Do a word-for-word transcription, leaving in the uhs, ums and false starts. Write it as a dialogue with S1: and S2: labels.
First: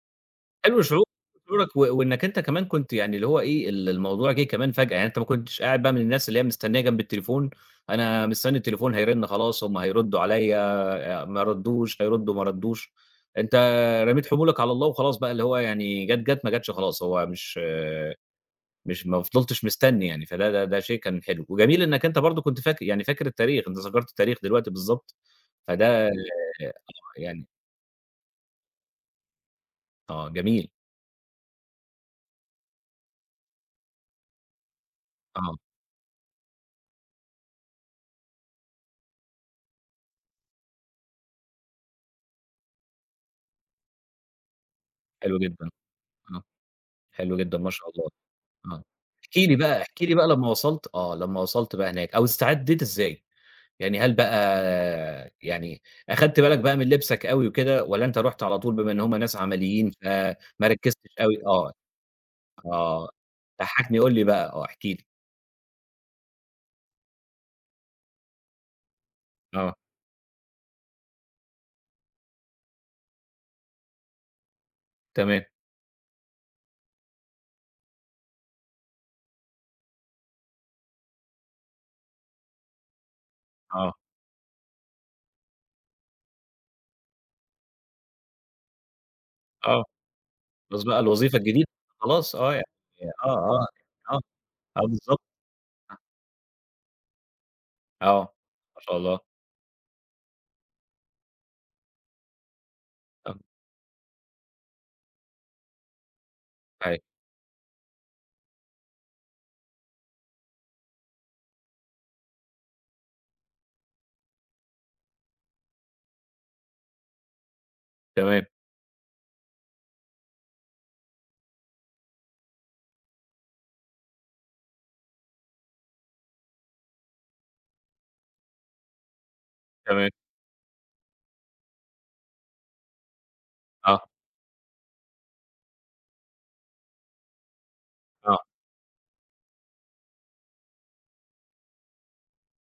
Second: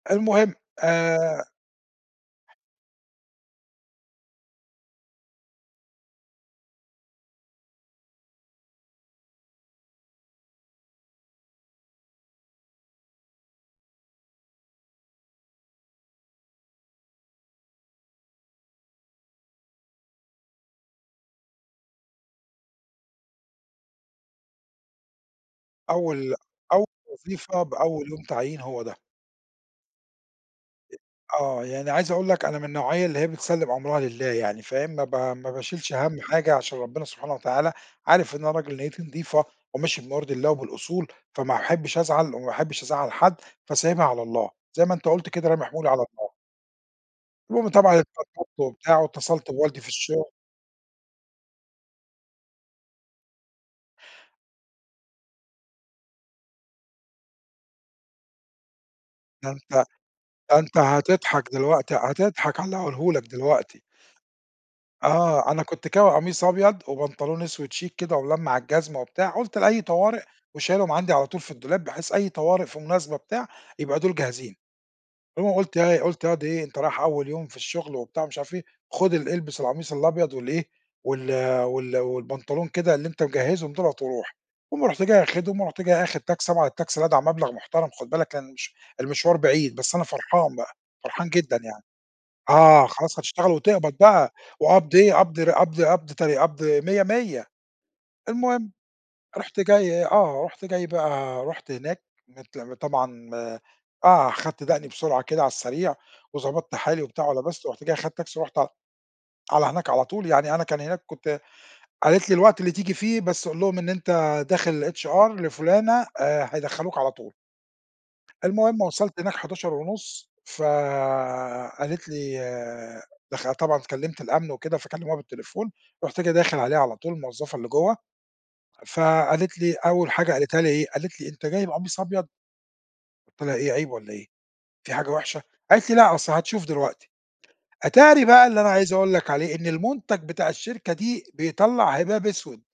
S1: المهم
S2: حلو شعور
S1: آآ
S2: شعورك و وإنك أنت كمان كنت يعني اللي هو إيه، ال الموضوع جِه كمان فجأة، يعني أنت ما كنتش قاعد بقى من الناس اللي هي مستنيّة جنب التليفون، أنا مستنّي التليفون هيرِن خلاص، هُم هيردّوا عليَّ، آآ ما ردّوش، هيردّوا ما ردّوش، أنت رميت حمولك على الله وخلاص بقى، اللي هو يعني جات، جات، ما جتش خلاص، هو مش مش ما فضِلتش مستنّي يعني فده ده ده شيء كان حلو وجميل إنك أنت برضه كنت فاكر يعني، فاكر التاريخ أنت ذكرت التاريخ دلوقتي، بالضبط فده
S1: أول أول
S2: يعني
S1: وظيفة بأول يوم تعيين، هو ده.
S2: آه جميل.
S1: أ آه يعني عايز أقول لك أنا من النوعية اللي هي بتسلِّم أمْرها لله يعني فاهم، ما ب ما
S2: آه.
S1: باشِيلش هَم حاجة عشان ربنا سبحانه وتعالى عارف إن أنا راجل نيّتي نضيفة وماشي بما يرضي الله وبالأصول، فما باحبّش أزعَل وما باحبّش أزعّل حد فسايبها على الله زي ما أنت قُلت
S2: حلو
S1: كده، رامي
S2: جدًا،
S1: حمولي على الله.
S2: آه حلو جدًا
S1: المهم
S2: ما شاء
S1: طبعًا
S2: الله،
S1: اتبسطت
S2: آه،
S1: وبتاع
S2: احكِ
S1: واتّصلت
S2: لي بقى
S1: بوالدي في
S2: احكِ لي بقى
S1: الشغل.
S2: لما وصَلت آه لما وصَلت بقى هناك أو استعدّيت إزاي؟ يعني هل بقى يعني أخَدت بالك بقى من لِبسك أوي وكده والّا أنت رُحت على طول بما إن هُم ناس
S1: ده أنت
S2: عمليين فما
S1: ده أنت
S2: ركّزتش أوي،
S1: هتضحَك
S2: آه،
S1: دلوقتي هتضحَك على اللي
S2: آه،
S1: هاقوله لك دلوقتي.
S2: ضحّكني، قُل لي بقى آه احكِ لي؟
S1: آه أنا كنت كاوي قميص أبيض وبنطلون أسود chic كده وملمّع الجزمة وبتاع، قُلت
S2: آه.
S1: لأي طوارئ وشايلهم عندي على طول في الدولاب بحيث أي طوارئ، في مناسبة، بتاع، يبقى دول جاهزين،
S2: تمام.
S1: المهم قُلت إيه، قُلت ياض إيه أنت رايح أول يوم في الشغل وبتاع ومش عارف إيه، خد ال إلبس القميص الأبيض وال إيه وال وال والبنطلون كده اللي أنت مجّهزهم
S2: آه.
S1: دُولَة وروح المهم رُحت جاي آخدهم ورُحت آخد تاكسي طبعًا التاكسي لدعع مبلَغ محترَم خُد بالك كان مش المشوار بعيد
S2: آه
S1: بس أنا فرحان بقى،
S2: خلاص بقى
S1: فرحان
S2: الوظيفة
S1: جدًا
S2: الجديدة
S1: يعني
S2: خلاص آه يع
S1: آه،
S2: ي
S1: خلاص
S2: آه
S1: هشتغل
S2: آه
S1: وتقبَض
S2: آه
S1: بقى
S2: آه
S1: وقبْض إيه،
S2: بالضبط
S1: قبض ر قبض
S2: آه.
S1: قبض تر قبض مِيّة، مِيّة،
S2: آه
S1: المهم
S2: ما شاء الله.
S1: رُحت جاي، آه رُحت جاي بقى رُحت هناك مت م طبعًا
S2: تم
S1: آه، خدت دقني بسرعة كده على السريع وضبطت حالي
S2: أيوه.
S1: وبتاع ولِبست رُحت جاي أخدت تاكسي ورُحت ع على هناك على طول يعني أنا كان هناك كنت قالت لي الوقت اللي تيجي فيه بس قُل لهم إن أنت داخل للHR لفلانة آآ هيدّخلوك على طول.
S2: تمام.
S1: المهم وصلت هناك حداشر ونُص ف قالت لي دخل طبعًا اتكلّمت الأمن وكده فكلّموها بالتليفون، رُحت جاي داخل عليها على طول الموظفة اللي جوّه فقالت لي، أول
S2: تمام.
S1: حاجة قالتها لي إيه، قالت لي: "أنت جاي بقميص أبيض؟" قُلت لها: "إيه، عيب
S2: آه.
S1: والّا إيه، في حاجة وحشة؟" قالت لي: "لأ أصل هتشوف دلوقتي." أتاري
S2: آه.
S1: بقى اللي أنا عايز أقول لك عليه إن المنتج بتاع الشركة دي بيطلّع هباب أسود.